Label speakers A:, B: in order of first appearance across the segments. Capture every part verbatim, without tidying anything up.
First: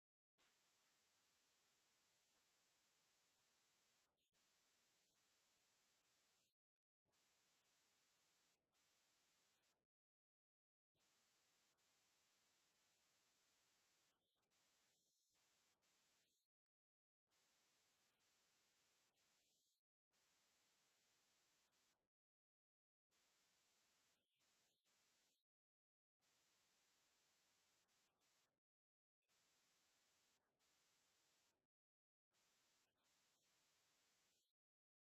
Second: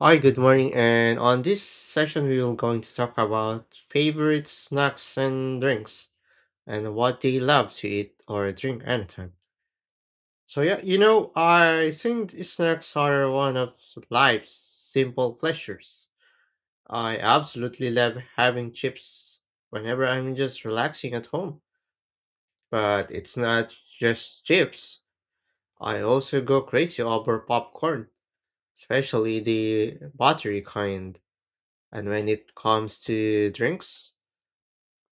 A: Hi, good morning. And on this session, we will going to talk about favorite snacks and drinks and what they love to eat or drink anytime. So yeah, you know, I think the snacks are one of life's simple pleasures. I absolutely love having chips whenever I'm just relaxing at home. But it's not just chips. I also go crazy over popcorn, especially the buttery kind. And when it comes to drinks,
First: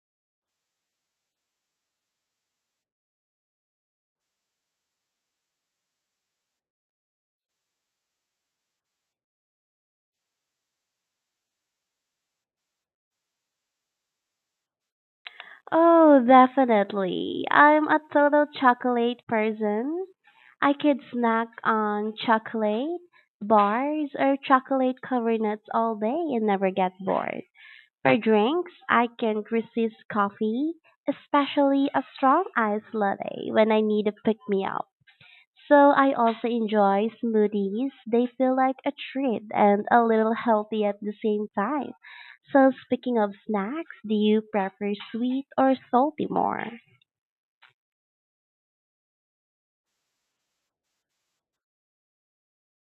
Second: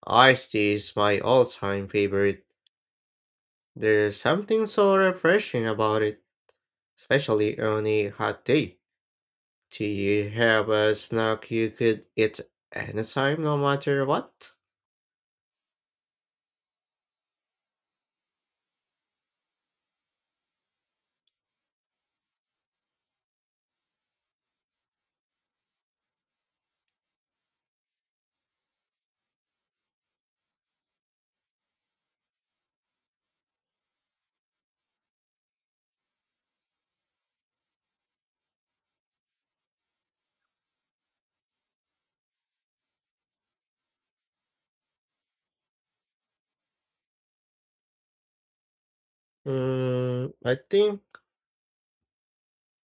A: iced tea is my all-time favorite. There's something so refreshing about it, especially on a hot day. Do you have a snack you could eat anytime, no matter what?
B: Oh, definitely. I'm a total chocolate person. I could snack on chocolate bars or chocolate covered nuts all day and never get bored. For drinks, I can't resist coffee, especially a strong iced latte when I need a pick me up. So I also enjoy smoothies. They feel like a treat and a little healthy at the same time. So speaking of snacks, do you prefer sweet or salty more?
A: Mm, I think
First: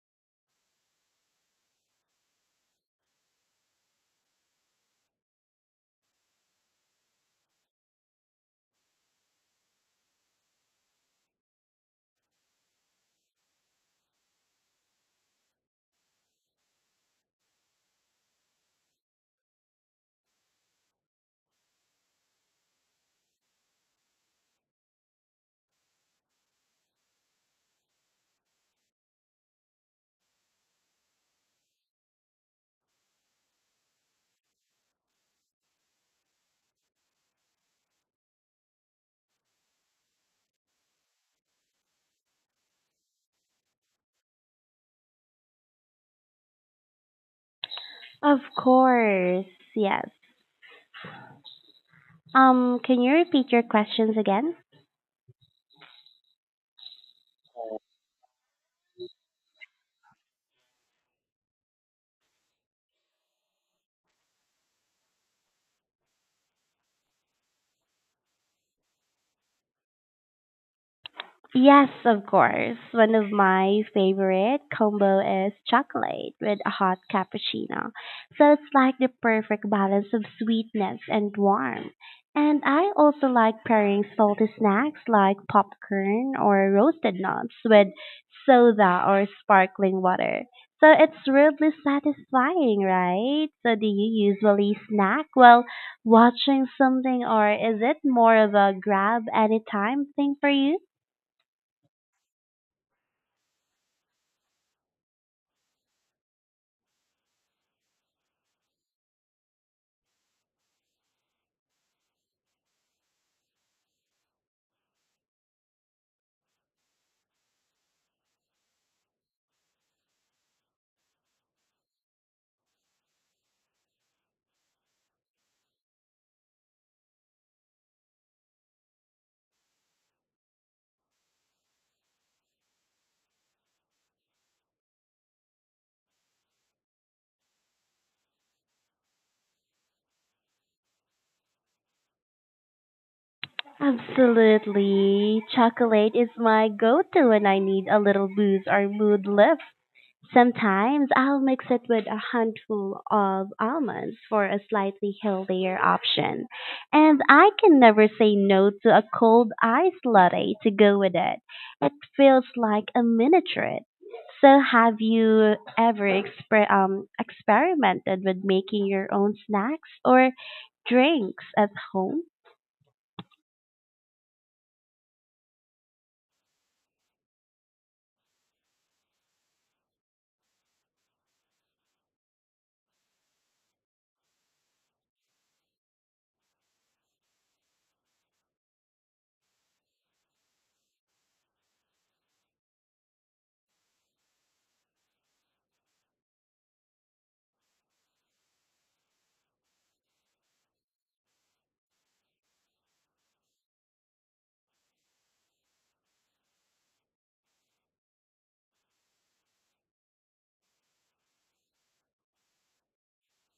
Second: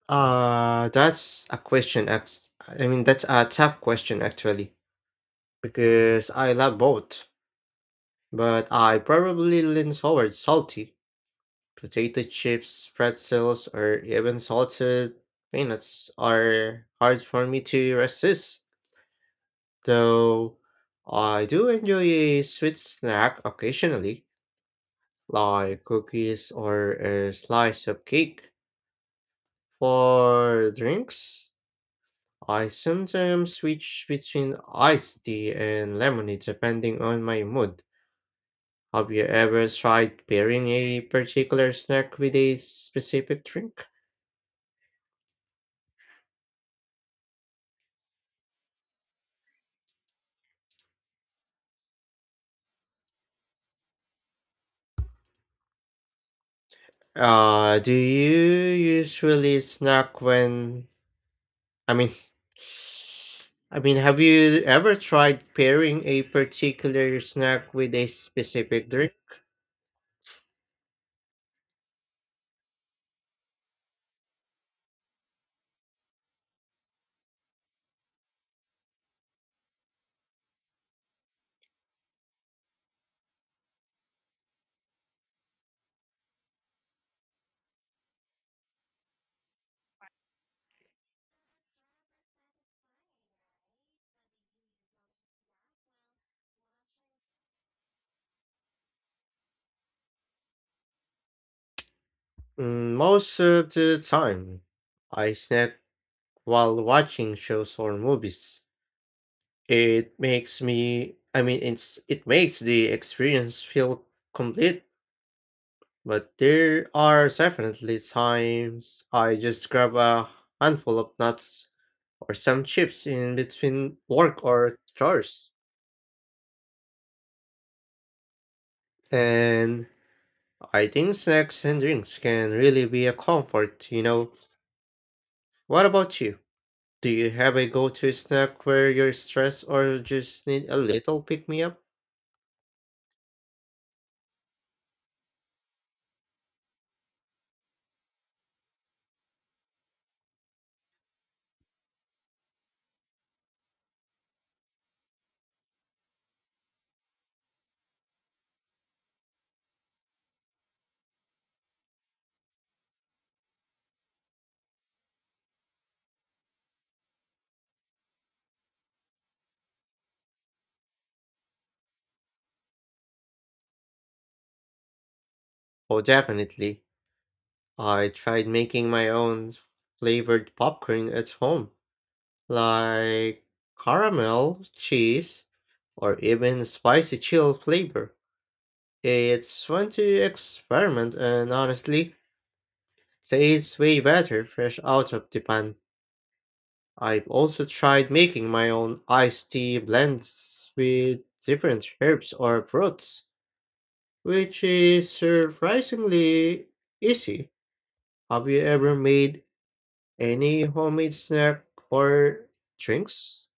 A: uh that's a question. act- I mean, that's a tough question actually, because I love both, but I probably lean towards salty. Potato chips, pretzels, or even salted peanuts are hard for me to resist, though I do enjoy a sweet snack occasionally, like cookies or a slice of cake. For drinks, I sometimes switch between iced tea and lemonade depending on my mood. Have you ever tried pairing a particular snack with a specific drink?
B: Of course, yes. Um, can you repeat your questions again?
A: Uh, do you usually snack when, I mean, I mean, have you ever tried pairing a particular snack with a specific drink?
B: Yes, of course. One of my favorite combo is chocolate with a hot cappuccino. So it's like the perfect balance of sweetness and warmth. And I also like pairing salty snacks like popcorn or roasted nuts with soda or sparkling water. So it's really satisfying, right? So do you usually snack while watching something or is it more of a grab anytime thing for you?
A: Mm, Most of the time, I snack while watching shows or movies. It makes me, I mean, it's it makes the experience feel complete, but there are definitely times I just grab a handful of nuts or some chips in between work or chores. And I think snacks and drinks can really be a comfort, you know. What about you? Do you have a go to snack where you're stressed or just need a little pick me up?
B: Absolutely. Chocolate is my go to when I need a little boost or mood lift. Sometimes I'll mix it with a handful of almonds for a slightly healthier option. And I can never say no to a cold iced latte to go with it. It feels like a mini treat. So, have you ever exper- um, experimented with making your own snacks or drinks at home?
A: Oh, definitely. I tried making my own flavored popcorn at home, like caramel, cheese, or even spicy chill flavor. It's fun to experiment, and honestly, tastes way better fresh out of the pan. I've also tried making my own iced tea blends with different herbs or fruits, which is surprisingly easy. Have you ever made any homemade snack or drinks?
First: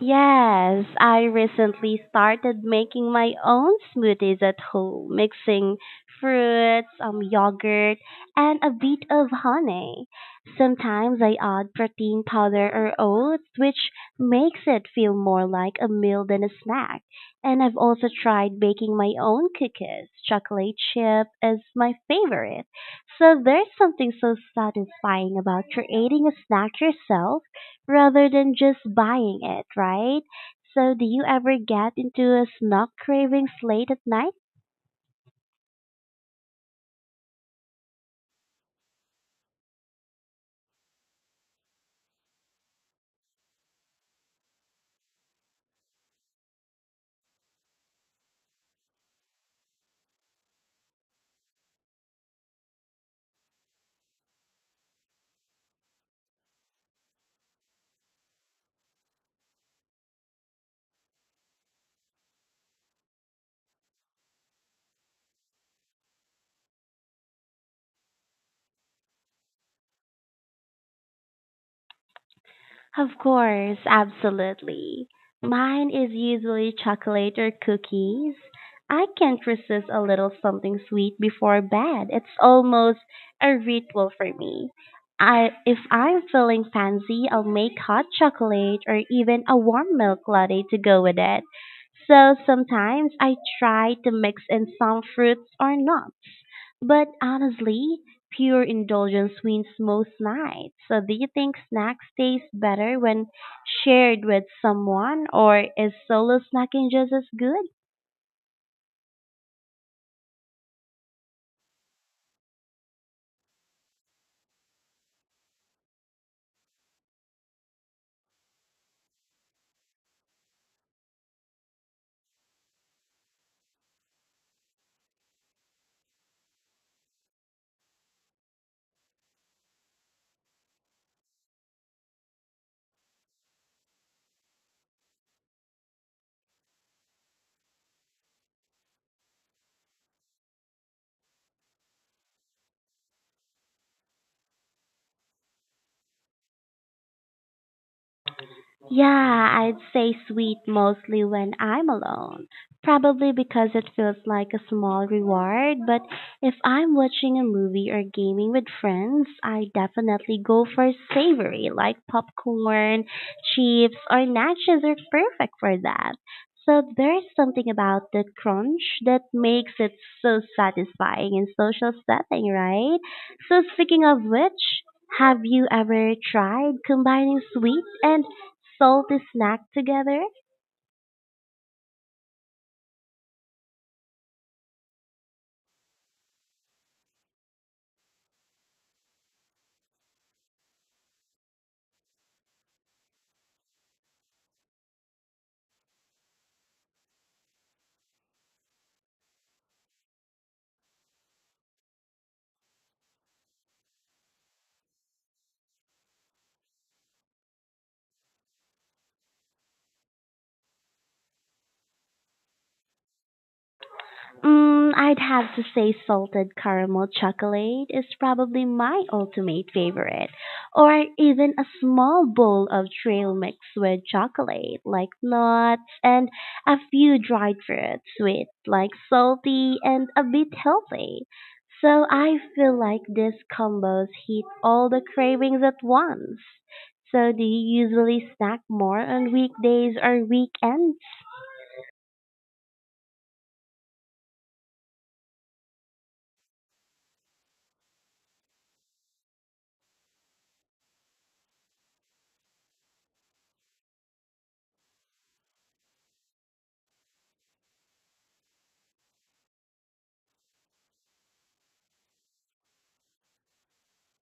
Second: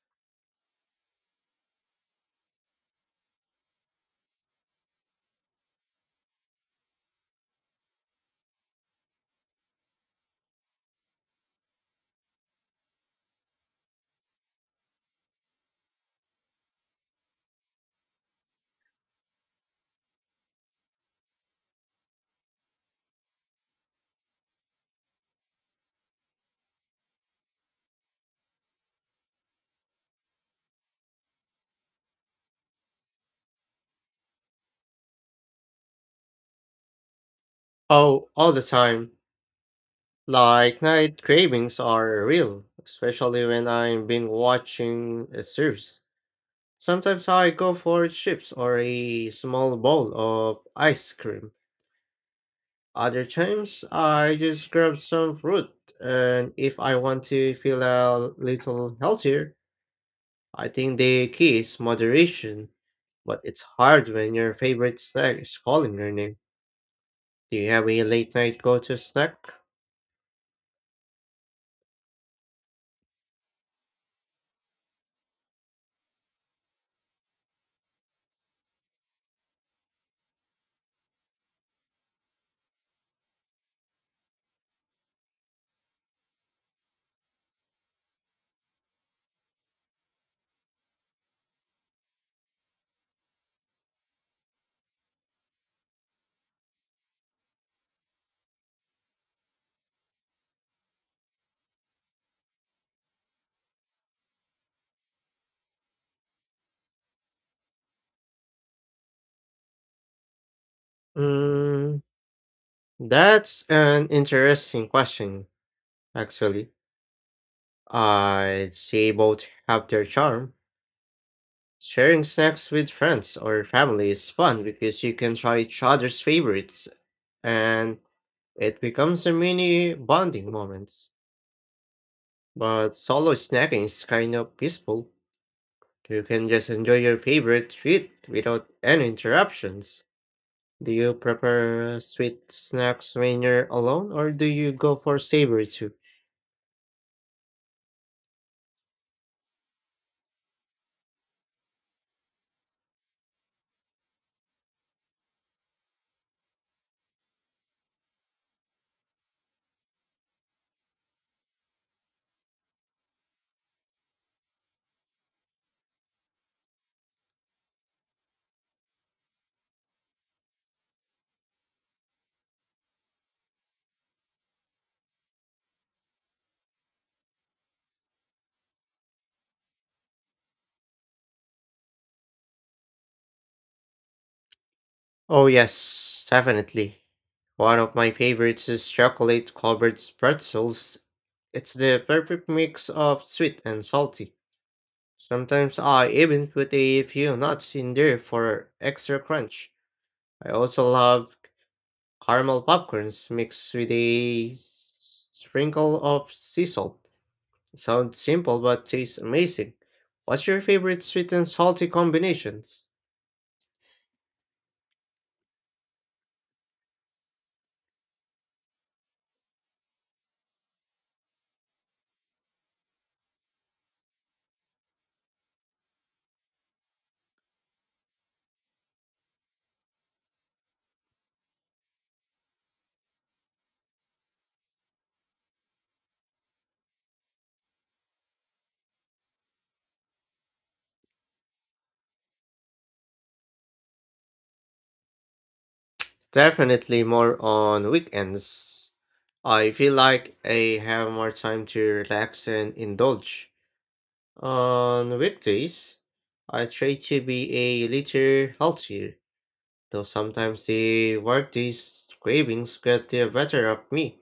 B: Yes, I recently started making my own smoothies at home, mixing fruits, um, yogurt, and a bit of honey. Sometimes I add protein powder or oats, which makes it feel more like a meal than a snack. And I've also tried baking my own cookies. Chocolate chip is my favorite. So there's something so satisfying about creating a snack yourself rather than just buying it, right? So do you ever get into a snack cravings late at night?
A: Oh, all the time. Like night cravings are real, especially when I am been watching a series. Sometimes I go for chips or a small bowl of ice cream. Other times I just grab some fruit, and if I want to feel a little healthier, I think the key is moderation. But it's hard when your favorite snack is calling your name. Do you have a late night go to snack?
B: Of course, absolutely. Mine is usually chocolate or cookies. I can't resist a little something sweet before bed. It's almost a ritual for me. I, if I'm feeling fancy, I'll make hot chocolate or even a warm milk latte to go with it. So sometimes I try to mix in some fruits or nuts. But honestly, pure indulgence wins most nights. So, do you think snacks taste better when shared with someone, or is solo snacking just as good?
A: Mm, that's an interesting question, actually. I'd say both have their charm. Sharing snacks with friends or family is fun because you can try each other's favorites and it becomes a mini bonding moments. But solo snacking is kind of peaceful. You can just enjoy your favorite treat without any interruptions. Do you prefer sweet snacks when you're alone or do you go for savory too?
B: Yeah, I'd say sweet mostly when I'm alone. Probably because it feels like a small reward, but if I'm watching a movie or gaming with friends, I definitely go for savory, like popcorn, chips, or nachos are perfect for that. So there's something about the crunch that makes it so satisfying in social setting, right? So speaking of which, have you ever tried combining sweet and salty snack together?
A: Oh, yes, definitely. One of my favorites is chocolate covered pretzels. It's the perfect mix of sweet and salty. Sometimes I even put a few nuts in there for extra crunch. I also love caramel popcorns mixed with a s- sprinkle of sea salt. Sounds simple but tastes amazing. What's your favorite sweet and salty combinations?
B: Mm, I'd have to say salted caramel chocolate is probably my ultimate favorite. Or even a small bowl of trail mix with chocolate, like nuts, and a few dried fruits, sweet, like salty, and a bit healthy. So I feel like these combos hit all the cravings at once. So do you usually snack more on weekdays or weekends?
A: Definitely more on weekends. I feel like I have more time to relax and indulge. On weekdays, I try to be a little healthier, though sometimes the workday's cravings get the better of me.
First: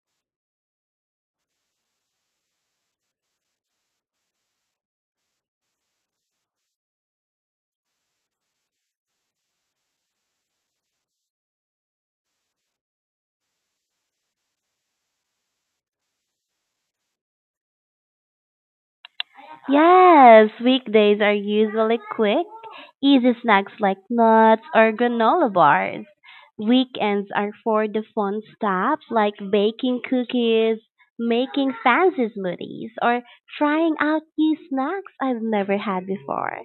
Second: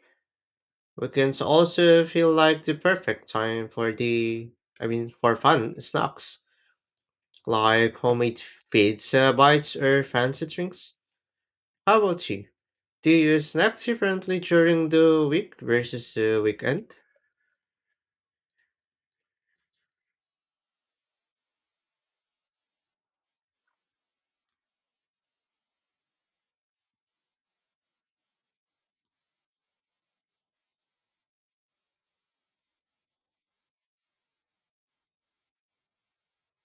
A: Weekends also feel like the perfect time for the, I mean, for fun snacks, like homemade pizza bites or fancy drinks. How about you? Do you snack differently during the week versus the weekend?
B: Yes, weekdays are usually quick, easy snacks like nuts or granola bars. Weekends are for the fun stuff like baking cookies, making fancy smoothies, or trying out new snacks I've never had before.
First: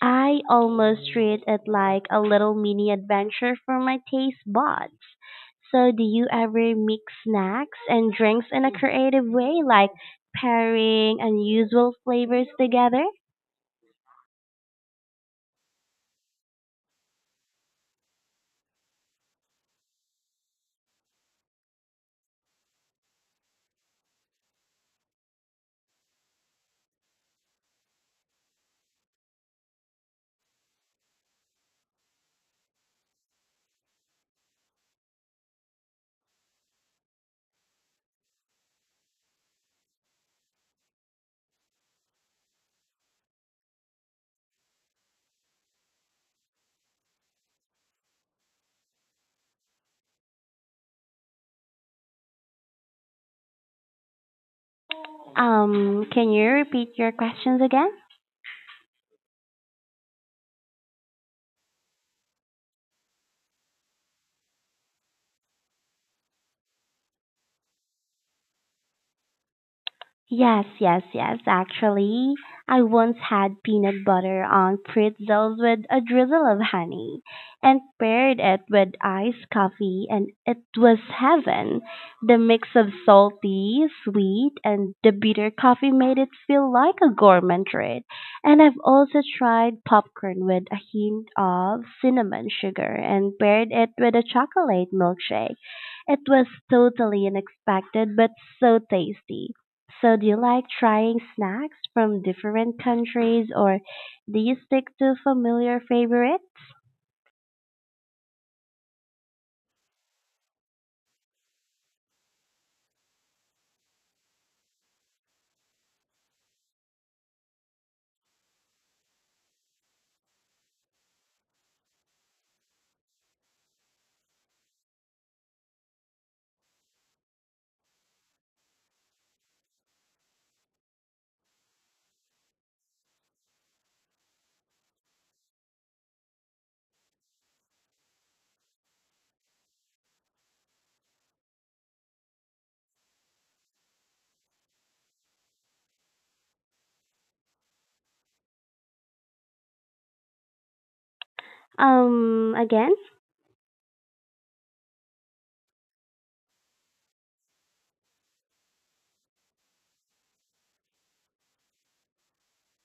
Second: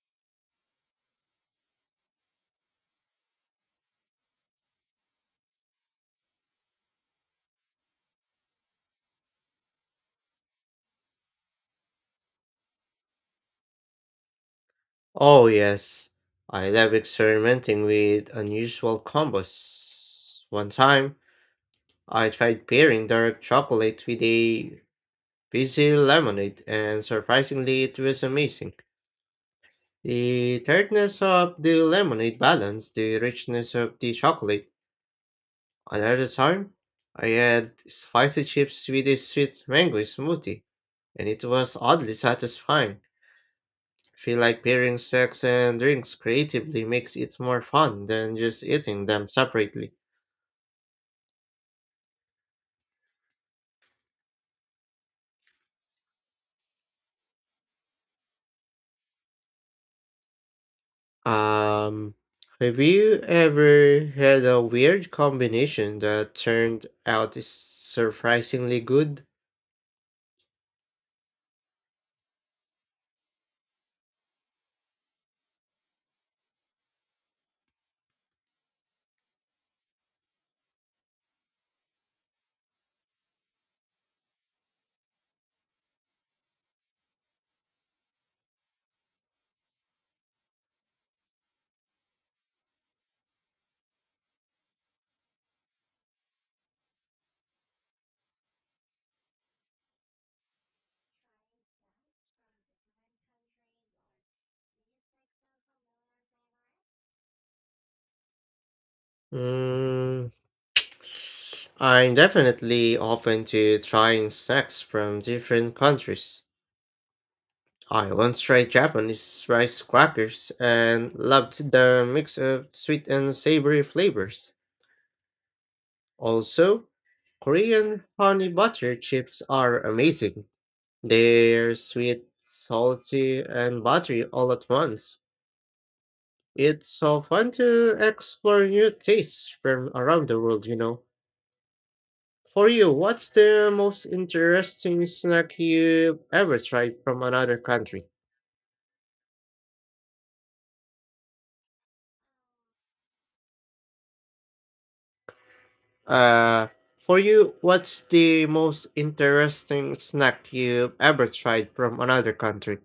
B: I almost treat it like a little mini adventure for my taste buds. So, do you ever mix snacks and drinks in a creative way, like pairing unusual flavors together?
A: Oh, yes. I love experimenting with unusual combos. One time, I tried pairing dark chocolate with a fizzy lemonade, and surprisingly, it was amazing. The tartness of the lemonade balanced the richness of the chocolate. Another time, I had spicy chips with a sweet mango smoothie, and it was oddly satisfying. I feel like pairing snacks and drinks creatively makes it more fun than just eating them separately.
B: Um, can you repeat your questions again?
A: Um, have you ever had a weird combination that turned out is surprisingly good?
B: Yes, yes, yes. Actually, I once had peanut butter on pretzels with a drizzle of honey and paired it with iced coffee, and it was heaven. The mix of salty, sweet, and the bitter coffee made it feel like a gourmet treat. And I've also tried popcorn with a hint of cinnamon sugar and paired it with a chocolate milkshake. It was totally unexpected but so tasty. So do you like trying snacks from different countries or do you stick to familiar favorites?
A: Mm, I'm definitely open to trying snacks from different countries. I once tried Japanese rice crackers and loved the mix of sweet and savory flavors. Also, Korean honey butter chips are amazing. They're sweet, salty, and buttery all at once. It's so fun to explore new tastes from around the world, you know. For you, what's the most interesting snack you ever tried from another country?
B: Um again?
A: Uh, for you, what's the most interesting snack you've ever tried from another country?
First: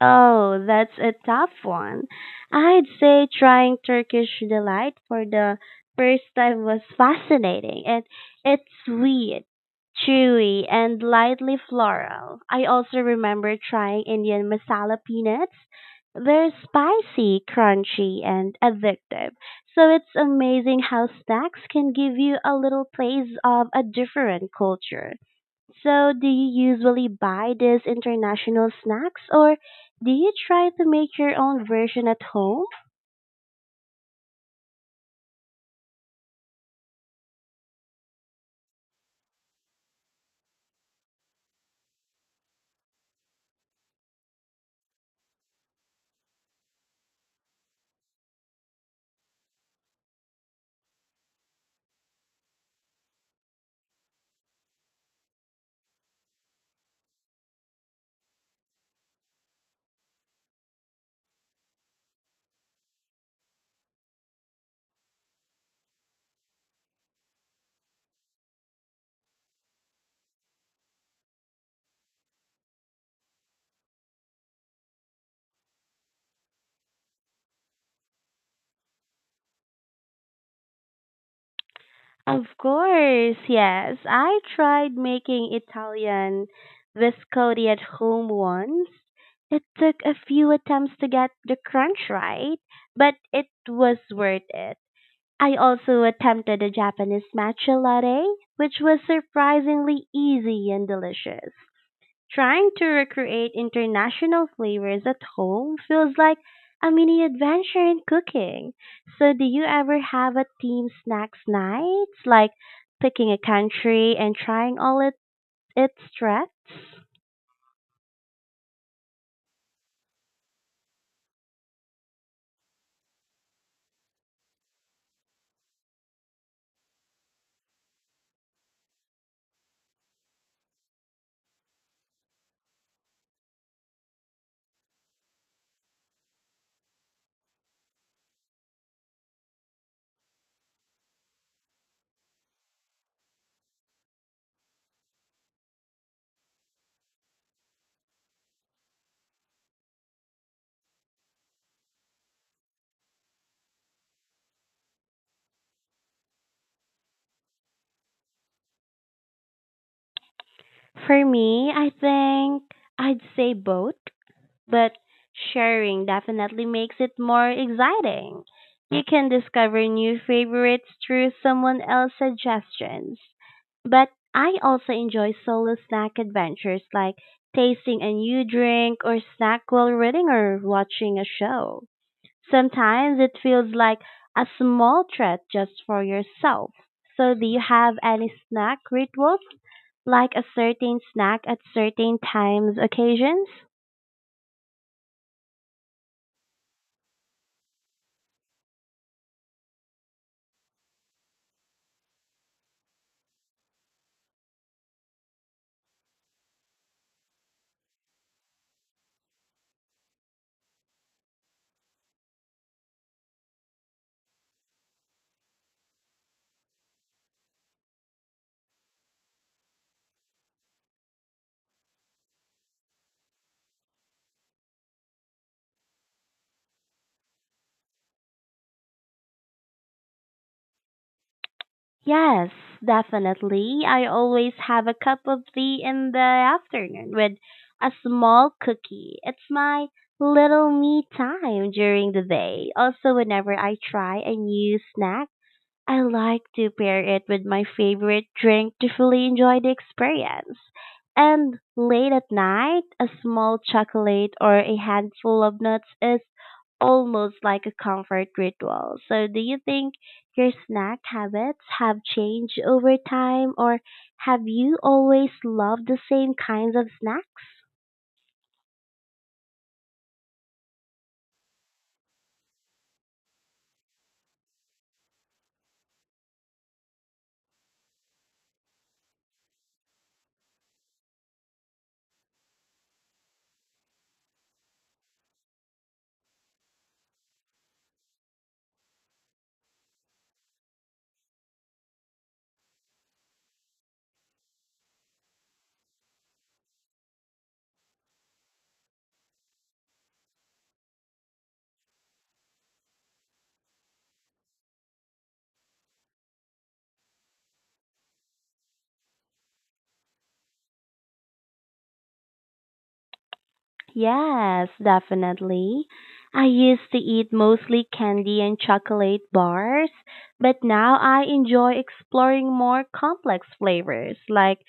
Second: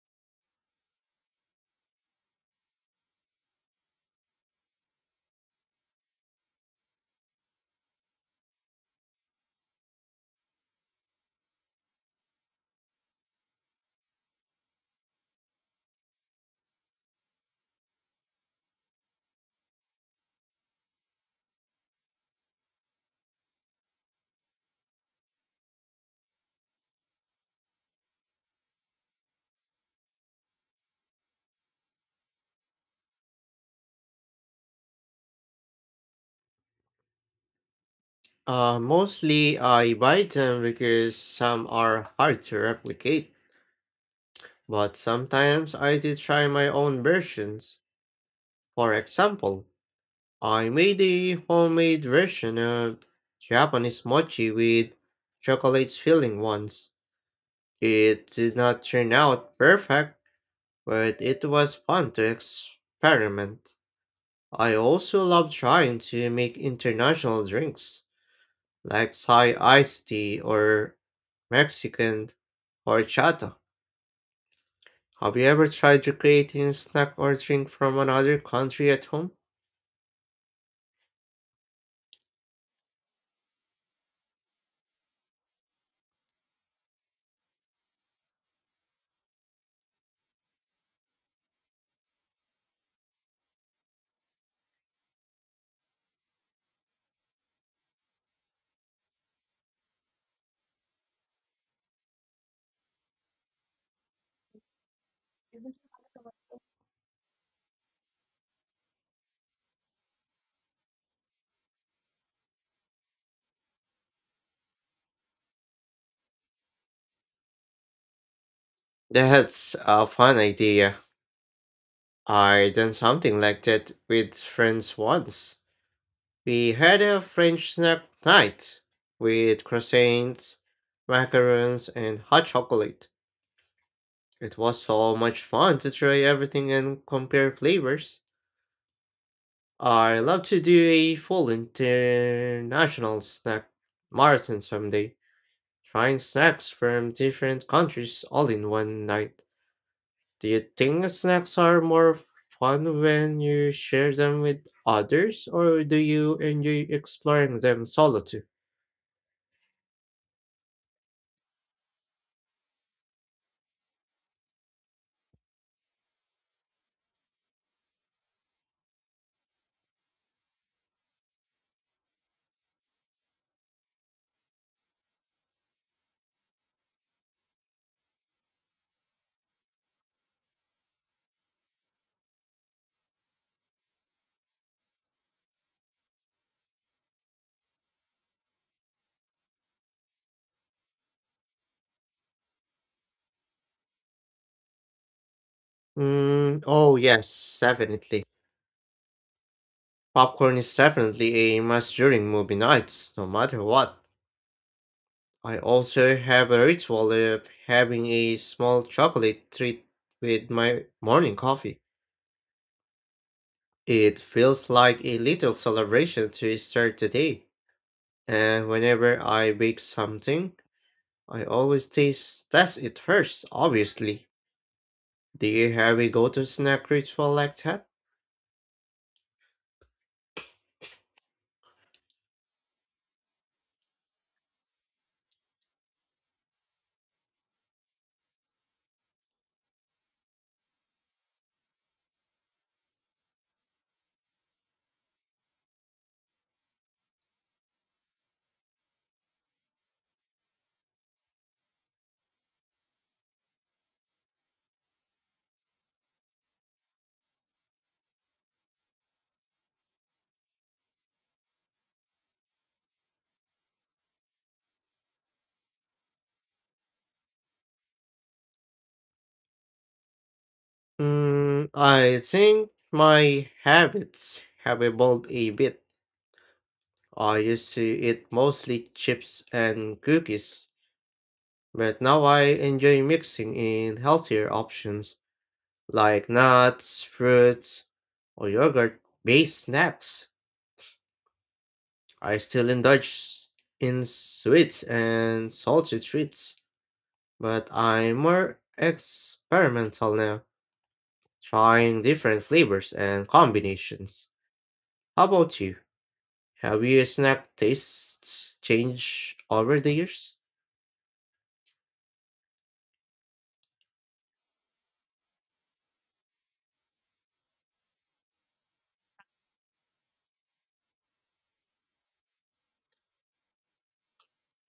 B: Oh, that's a tough one. I'd say trying Turkish delight for the first time was fascinating. It it's sweet, chewy, and lightly floral. I also remember trying Indian masala peanuts. They're spicy, crunchy, and addictive. So it's amazing how snacks can give you a little taste of a different culture. So, do you usually buy these international snacks or do you try to make your own version at home?
A: Uh, mostly I buy them because some are hard to replicate, but sometimes I do try my own versions. For example, I made a homemade version of Japanese mochi with chocolate filling once. It did not turn out perfect, but it was fun to experiment. I also love trying to make international drinks. Like Thai iced tea or Mexican horchata. Have you ever tried to creating a snack or drink from another country at home?
B: Of course, yes. I tried making Italian biscotti at home once. It took a few attempts to get the crunch right, but it was worth it. I also attempted a Japanese matcha latte, which was surprisingly easy and delicious. Trying to recreate international flavors at home feels like a mini adventure in cooking. So, do you ever have a team snacks night? Like picking a country and trying all it, its threats?
A: That's a fun idea. I done something like that with friends once. We had a French snack night with croissants, macarons, and hot chocolate. It was so much fun to try everything and compare flavors. I love to do a full international snack marathon someday, trying snacks from different countries all in one night. Do you think snacks are more fun when you share them with others, or do you enjoy exploring them solo too?
B: For me, I think I'd say both, but sharing definitely makes it more exciting. You can discover new favorites through someone else's suggestions. But I also enjoy solo snack adventures like tasting a new drink or snack while reading or watching a show. Sometimes it feels like a small treat just for yourself. So, do you have any snack rituals, like a certain snack at certain times, occasions?
A: Mm, oh yes, definitely. Popcorn is definitely a must during movie nights, no matter what. I also have a ritual of having a small chocolate treat with my morning coffee. It feels like a little celebration to start the day. And whenever I bake something, I always taste test it first, obviously. Do you have a go-to snack ritual like that?
B: Yes, definitely. I always have a cup of tea in the afternoon with a small cookie. It's my little me time during the day. Also, whenever I try a new snack, I like to pair it with my favorite drink to fully enjoy the experience. And late at night, a small chocolate or a handful of nuts is almost like a comfort ritual. So, do you think your snack habits have changed over time, or have you always loved the same kinds of snacks?
A: Mm, I think my habits have evolved a bit. I used to eat mostly chips and cookies. But now I enjoy mixing in healthier options like nuts, fruits, or yogurt based snacks. I still indulge s- in sweets and salty treats, but I'm more experimental now, trying different flavors and combinations. How about you? Have your snack tastes changed over the years?
B: Yes, definitely. I used to eat mostly candy and chocolate bars, but now I enjoy exploring more complex flavors like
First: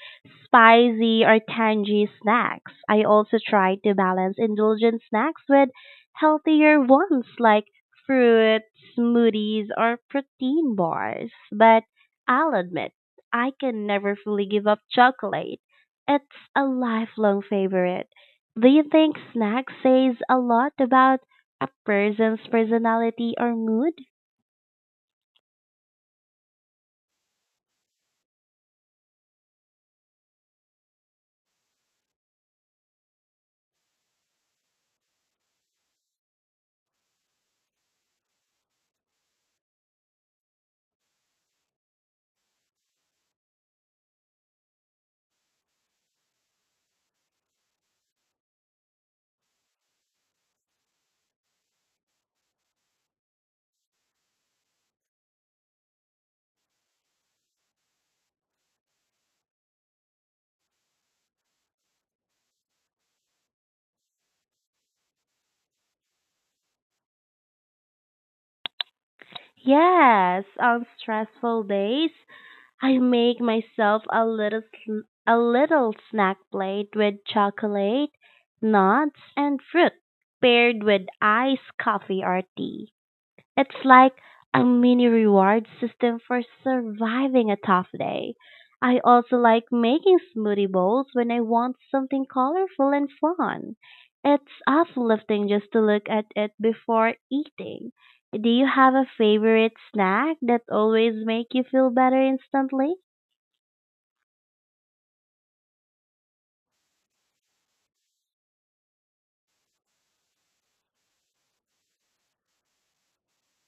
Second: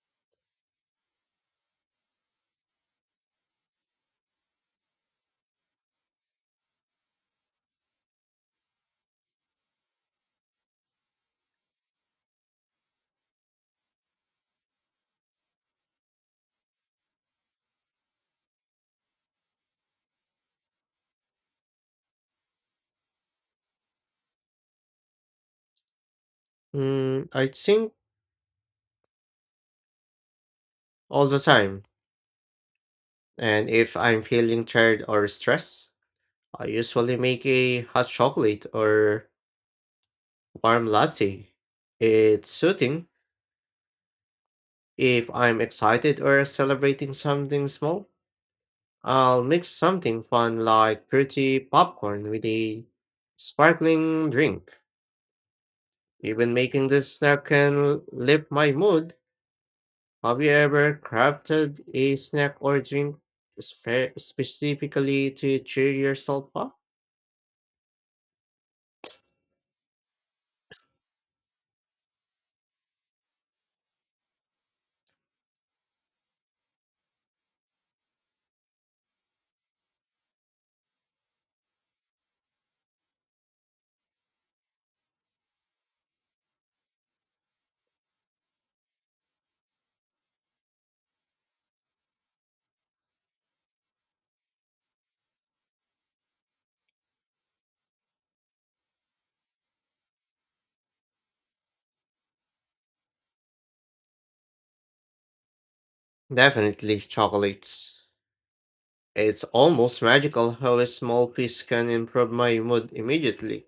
B: spicy or tangy snacks. I also try to balance indulgent snacks with healthier ones like fruit, smoothies, or protein bars. But I'll admit, I can never fully give up chocolate. It's a lifelong favorite. Do you think snacks says a lot about a person's personality or mood?
A: Mm, I think all the time. And if I'm feeling tired or stressed, I usually make a hot chocolate or warm latte. It's soothing. If I'm excited or celebrating something small, I'll mix something fun like pretty popcorn with a sparkling drink. Even making this snack can lift my mood. Have you ever crafted a snack or drink spe- specifically to cheer yourself up?
B: Yes, on stressful days, I make myself a little sl- a little snack plate with chocolate, nuts, and fruit paired with iced coffee or tea. It's like a mini reward system for surviving a tough day. I also like making smoothie bowls when I want something colorful and fun. It's uplifting just to look at it before eating. Do you have a favorite snack that always make you feel better instantly?
A: Definitely chocolates. It's almost magical how a small piece can improve my mood immediately.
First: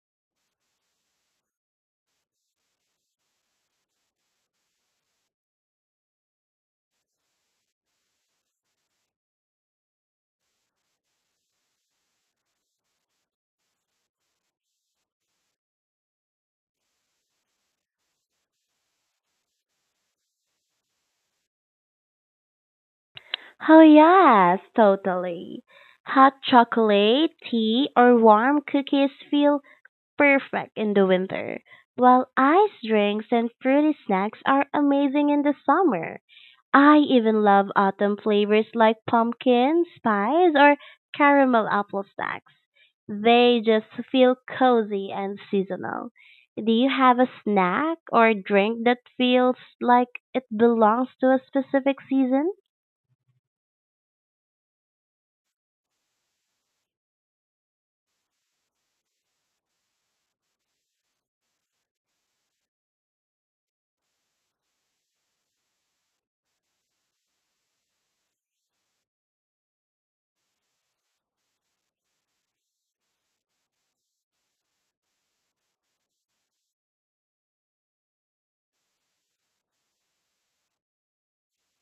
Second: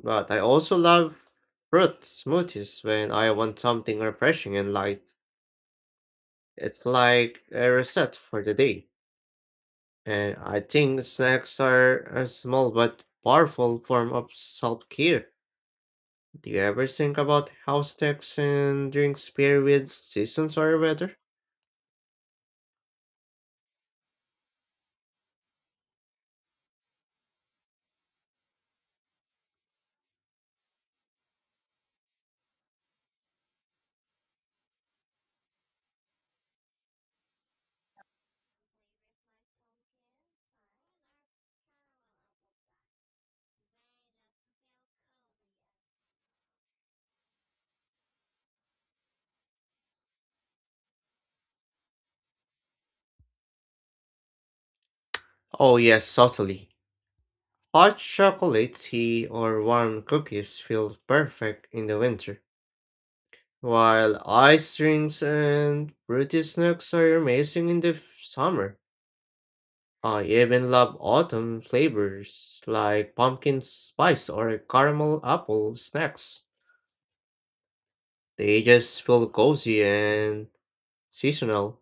A: But I also love fruit smoothies when I want something refreshing and light. It's like a reset for the day. And I think snacks are a small but powerful form of self care. Do you ever think about how snacks and drinks pair with seasons or weather?
B: Oh yes, totally. Hot chocolate, tea, or warm cookies feel perfect in the winter, while ice drinks and fruity snacks are amazing in the summer. I even love autumn flavors like pumpkin, spice, or caramel apple snacks. They just feel cozy and seasonal. Do you have a snack or drink that feels like it belongs to a specific season?
A: Oh, yes, subtly. Hot chocolate tea or warm cookies feel perfect in the winter. While ice drinks and fruity snacks are amazing in the f- summer, I even love autumn flavors like pumpkin spice or caramel apple snacks. They just feel cozy and seasonal.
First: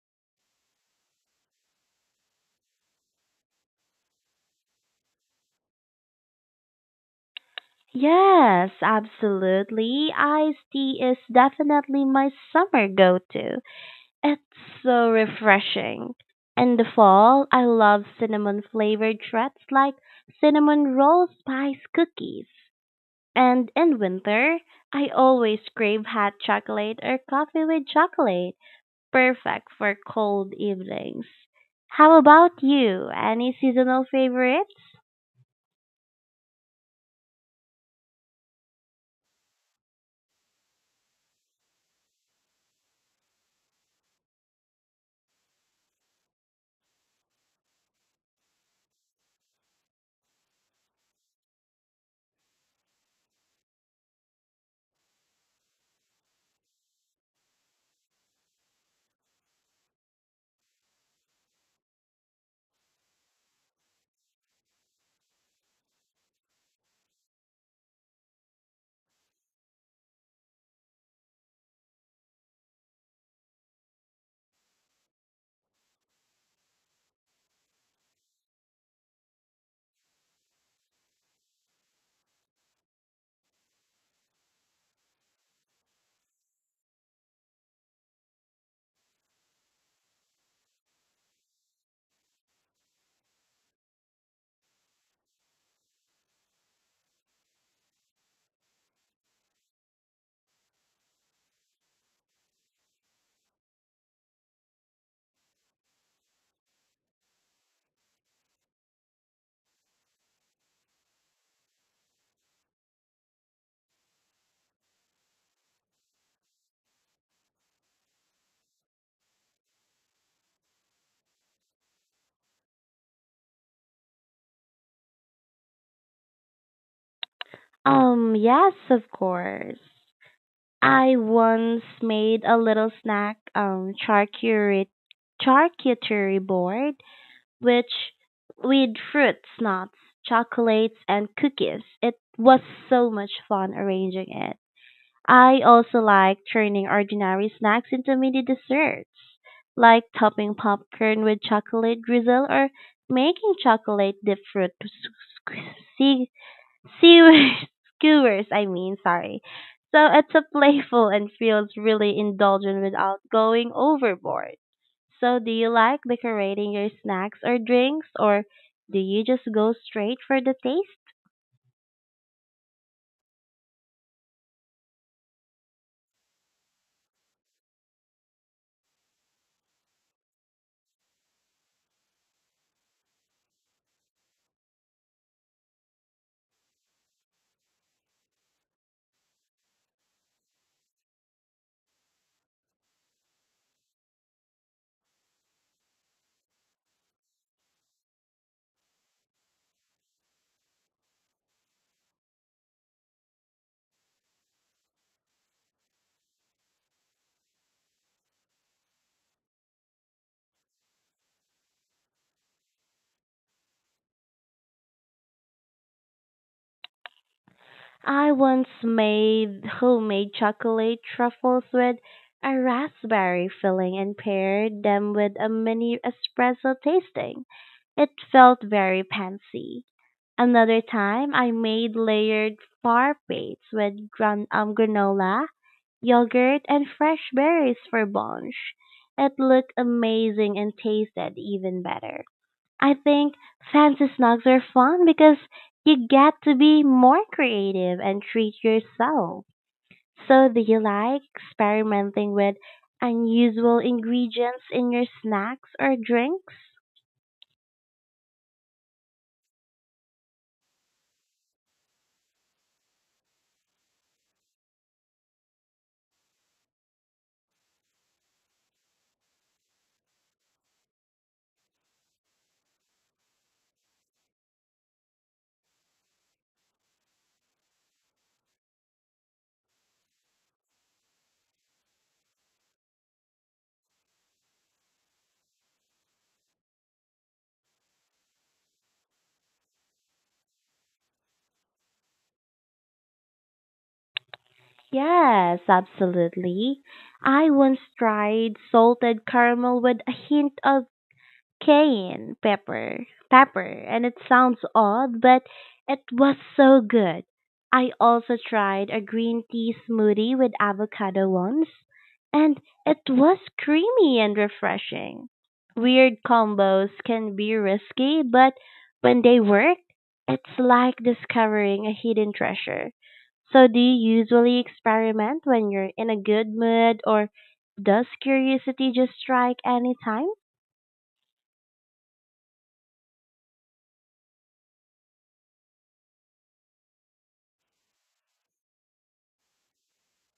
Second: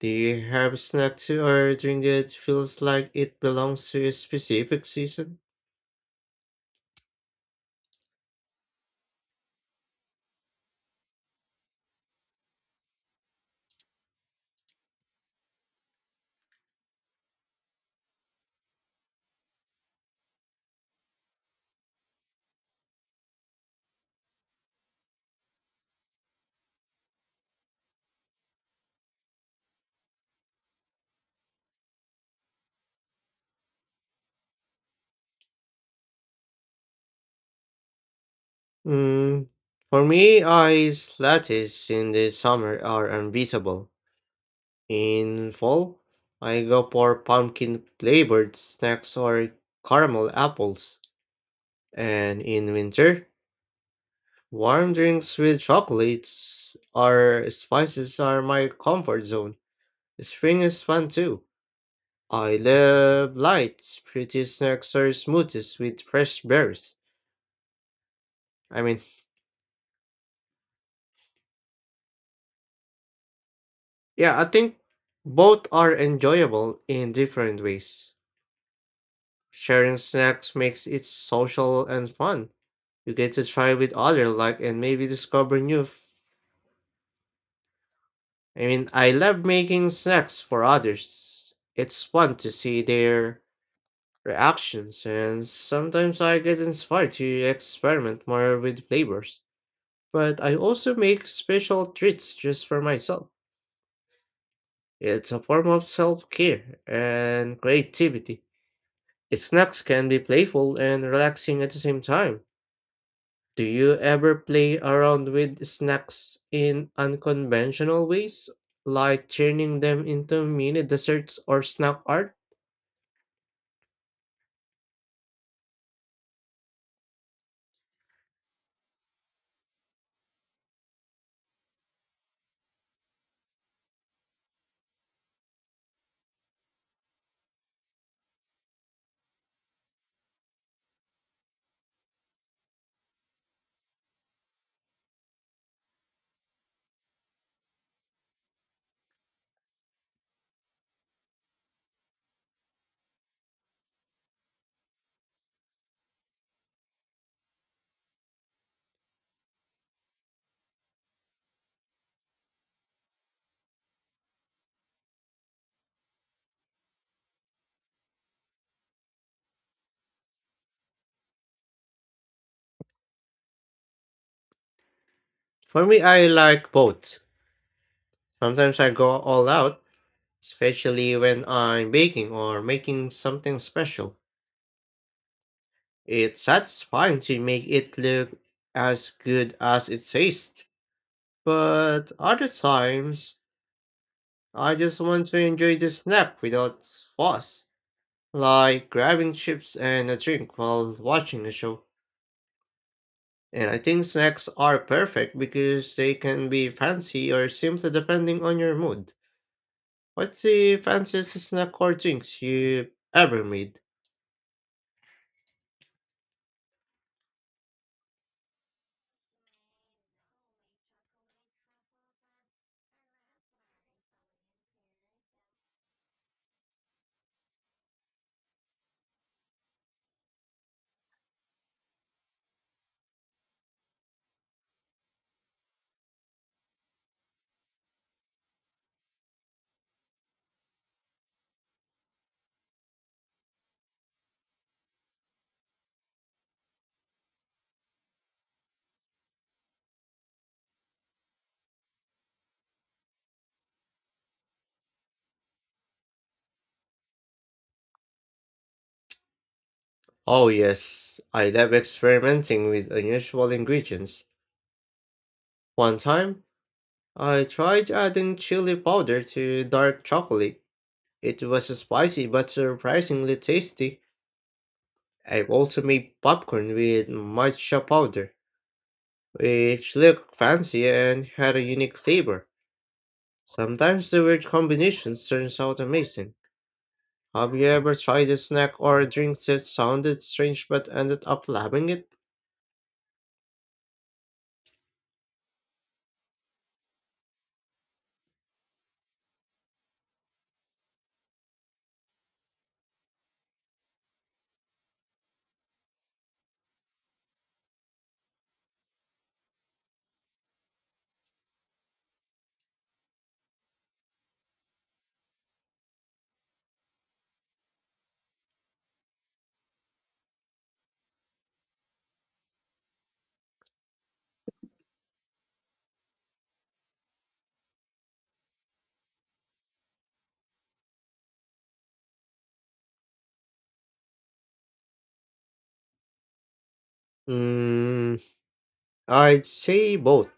A: Do you have a snack to or drink that feels like it belongs to a specific season?
B: Yes, absolutely. Iced tea is definitely my summer go to. It's so refreshing. In the fall, I love cinnamon flavored treats like cinnamon roll spice cookies. And in winter, I always crave hot chocolate or coffee with chocolate, perfect for cold evenings. How about you? Any seasonal favorites?
A: Mm, for me, ice lattes in the summer are unbeatable. In fall, I go for pumpkin flavored snacks or caramel apples. And in winter, warm drinks with chocolates or spices are my comfort zone. Spring is fun too. I love light, pretty snacks or smoothies with fresh berries. I mean, yeah, I think both are enjoyable in different ways. Sharing snacks makes it social and fun. You get to try with other luck and maybe discover new f- I mean, I love making snacks for others. It's fun to see their reactions and sometimes I get inspired to experiment more with flavors. But I also make special treats just for myself. It's a form of self-care and creativity. Snacks can be playful and relaxing at the same time. Do you ever play around with snacks in unconventional ways, like turning them into mini desserts or snack art?
B: Um, yes, of course. I once made a little snack um charcuterie charcuterie board which with fruits, nuts, chocolates, and cookies. It was so much fun arranging it. I also like turning ordinary snacks into mini desserts, like topping popcorn with chocolate drizzle or making chocolate dipped fruit s- s- Sewers, skewers, I mean, sorry. So it's a playful and feels really indulgent without going overboard. So do you like decorating your snacks or drinks or do you just go straight for the taste?
A: For me, I like both. Sometimes I go all out, especially when I'm baking or making something special. It's satisfying to make it look as good as it tastes, but other times I just want to enjoy the snack without fuss. Like grabbing chips and a drink while watching a show. And I think snacks are perfect because they can be fancy or simple depending on your mood. What's the fanciest snack or drinks you ever made?
B: I once made homemade chocolate truffles with a raspberry filling and paired them with a mini espresso tasting. It felt very fancy. Another time I made layered far plates with gran um, granola, yogurt, and fresh berries for brunch. It looked amazing and tasted even better. I think fancy snacks are fun because you get to be more creative and treat yourself. So, do you like experimenting with unusual ingredients in your snacks or drinks?
A: Oh, yes, I love experimenting with unusual ingredients. One time, I tried adding chili powder to dark chocolate. It was spicy but surprisingly tasty. I've also made popcorn with matcha powder which look fancy and had a unique flavor. Sometimes the weird combinations turns out amazing. Have you ever tried a snack or a drink that sounded strange but ended up loving it?
B: Yes, absolutely. I once tried salted caramel with a hint of cayenne pepper, pepper, and it sounds odd, but it was so good. I also tried a green tea smoothie with avocado once, and it was creamy and refreshing. Weird combos can be risky, but when they work, it's like discovering a hidden treasure. So do you usually experiment when you're in a good mood or does curiosity just strike anytime?
A: Mm, I'd say both.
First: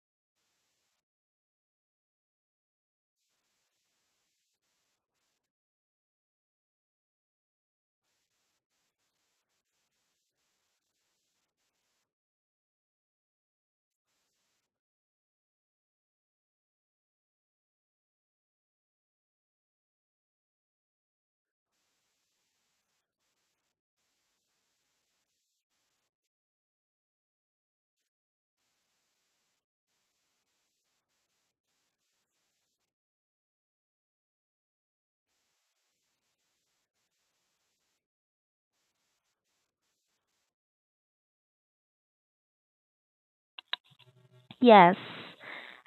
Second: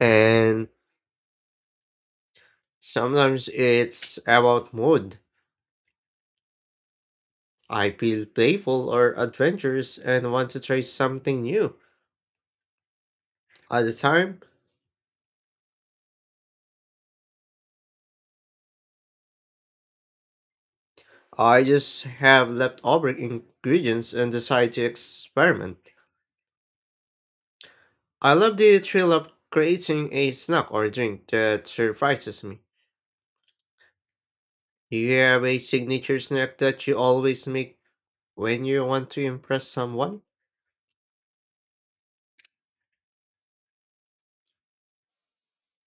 A: And sometimes it's about mood. I feel playful or adventurous and want to try something new. At the time, I just have leftover ingredients and decide to experiment. I love the thrill of creating a snack or drink that surprises me. Do you have a signature snack that you always make when you want to impress someone?
B: Yes.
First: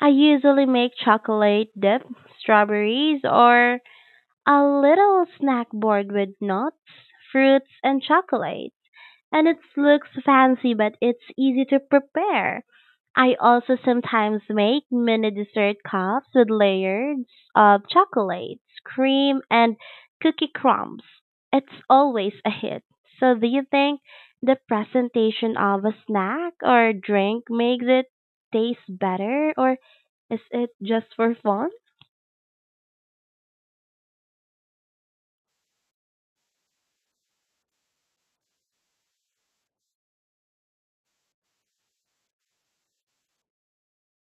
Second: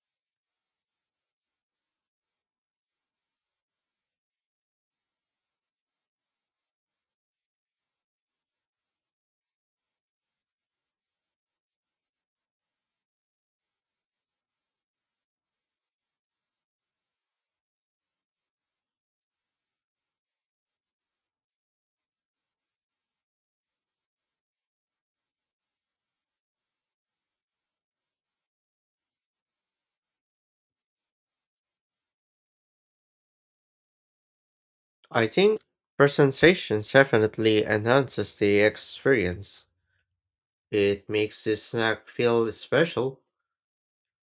B: I usually make chocolate dip, strawberries, or a little snack board with nuts, fruits, and chocolate. And it looks fancy, but it's easy to prepare. I also sometimes make mini dessert cups with layers of chocolates, cream, and cookie crumbs. It's always a hit. So, do you think the presentation of a snack or drink makes it taste better, or is it just for fun?
A: I think presentation definitely enhances the experience. It makes the snack feel special.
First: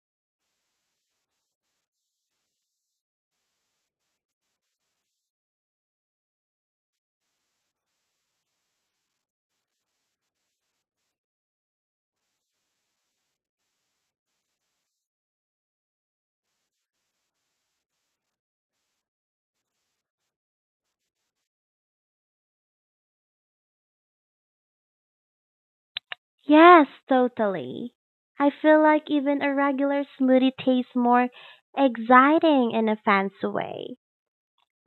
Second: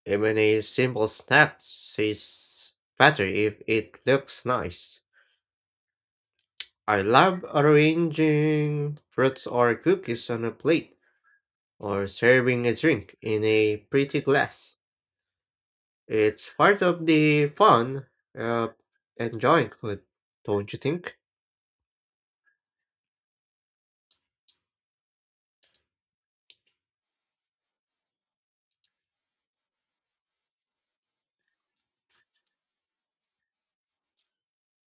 A: Even a simple snack tastes better if it looks nice. I love arranging fruits or cookies on a plate. Or serving a drink in a pretty glass. It's part of the fun of enjoying food, don't you think?
B: Yes, totally. I feel like even a regular smoothie tastes more exciting in a fancy way.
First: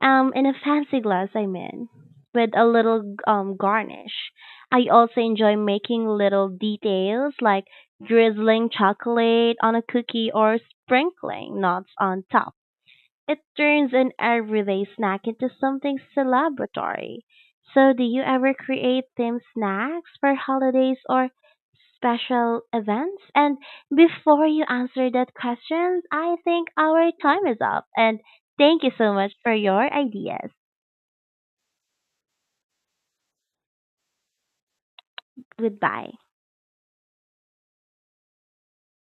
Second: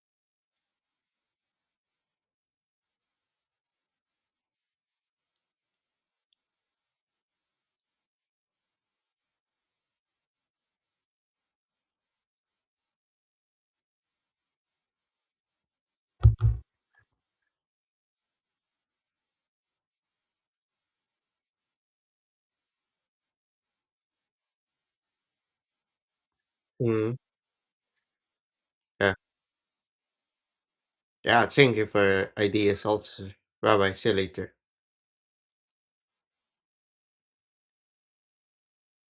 B: Um, in a fancy glass, I mean, with a little um garnish. I also enjoy making little details like drizzling chocolate on a cookie or sprinkling nuts on top. It turns an everyday snack into something celebratory. So, do you ever create themed snacks for holidays or special events? And before you answer that question, I think our
A: Mm.
B: time is up. And thank you so
A: Yeah.
B: much for your ideas.
A: Yeah, thank you for ideas also. Bye bye. See you later.
B: Goodbye.